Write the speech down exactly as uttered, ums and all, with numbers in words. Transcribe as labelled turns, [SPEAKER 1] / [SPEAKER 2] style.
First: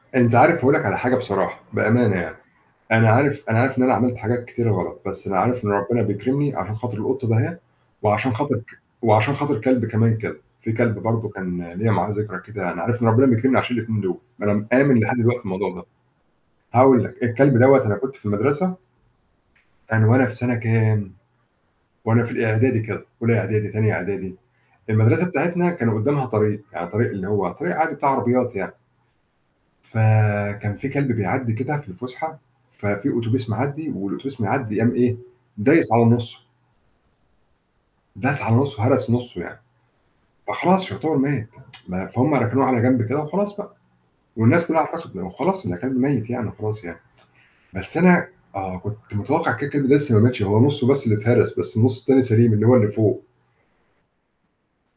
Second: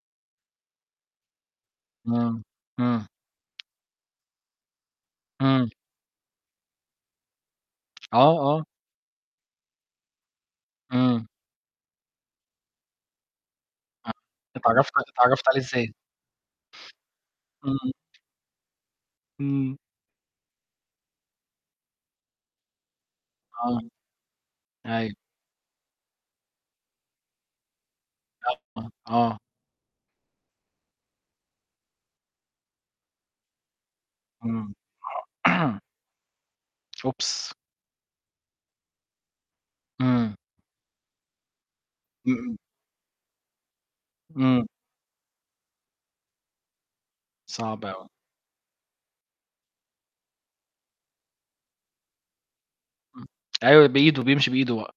[SPEAKER 1] أنت عارف هاقول لك على حاجة بصراحة، بأمانة يعني.
[SPEAKER 2] آه.إمم.
[SPEAKER 1] أنا عارف أنا عارف إن أنا عملت حاجات كتيرة غلط، بس أنا عارف إن
[SPEAKER 2] إمم.
[SPEAKER 1] ربنا بيكرمني عشان خاطر القطة دهيّة، وعشان
[SPEAKER 2] آه،
[SPEAKER 1] خاطر
[SPEAKER 2] آه.
[SPEAKER 1] ك وعشان خاطر كلب كمان كده، في كلب
[SPEAKER 2] إمم.
[SPEAKER 1] برضه كان ليّا معاه ذكرى كده، أنا عارف إن ربنا بيكرمني عشان الاتنين دول، أنا
[SPEAKER 2] اتعرّفت
[SPEAKER 1] مآمن
[SPEAKER 2] ع
[SPEAKER 1] لحد دلوقتي في
[SPEAKER 2] اتعرّفت عليه
[SPEAKER 1] الموضوع ده.
[SPEAKER 2] إزاي؟
[SPEAKER 1] هاقول لك، الكلب دوّة
[SPEAKER 2] إمم.
[SPEAKER 1] أنا كنت في المدرسة
[SPEAKER 2] إمم.
[SPEAKER 1] كان وأنا في سنة كام؟ وأنا في الإعدادي كده، أولى إعدادي،
[SPEAKER 2] آه.
[SPEAKER 1] تانية إعدادي.
[SPEAKER 2] أيوه.
[SPEAKER 1] المدرسة بتاعتنا كان قدامها طريق، يعني طريق اللي هو طريق عادي بتاع عربيات يعني.
[SPEAKER 2] أيوه، آه.
[SPEAKER 1] فكان في كلب بيعدي كده في الفسحة، ففي أوتوبيس معدّي والأوتوبيس
[SPEAKER 2] إمم.
[SPEAKER 1] معدّي قام إيه؟ دايس على نصه.
[SPEAKER 2] أوبس!
[SPEAKER 1] داس على نُصّه، هرس نُصّه يعني.
[SPEAKER 2] إمم.
[SPEAKER 1] فخلاص فيُعتبر مات. ما فهم
[SPEAKER 2] إمم.
[SPEAKER 1] ركنوه على جنب كده وخلاص بقى والناس
[SPEAKER 2] إمم.
[SPEAKER 1] كلها اعتقدت خلاص إن كلب ميّت يعني وخلاص يعني.
[SPEAKER 2] صعب
[SPEAKER 1] بس
[SPEAKER 2] أوي.
[SPEAKER 1] أنا آه كنت متوقع كده، كده إنه لسه ما ماتش، هو نُصّه بس اللي اتهرس، بس النُص التاني سليم اللي هو اللي فوق.
[SPEAKER 2] امم. أيوه بإيده، بيمشي بإيده بقى.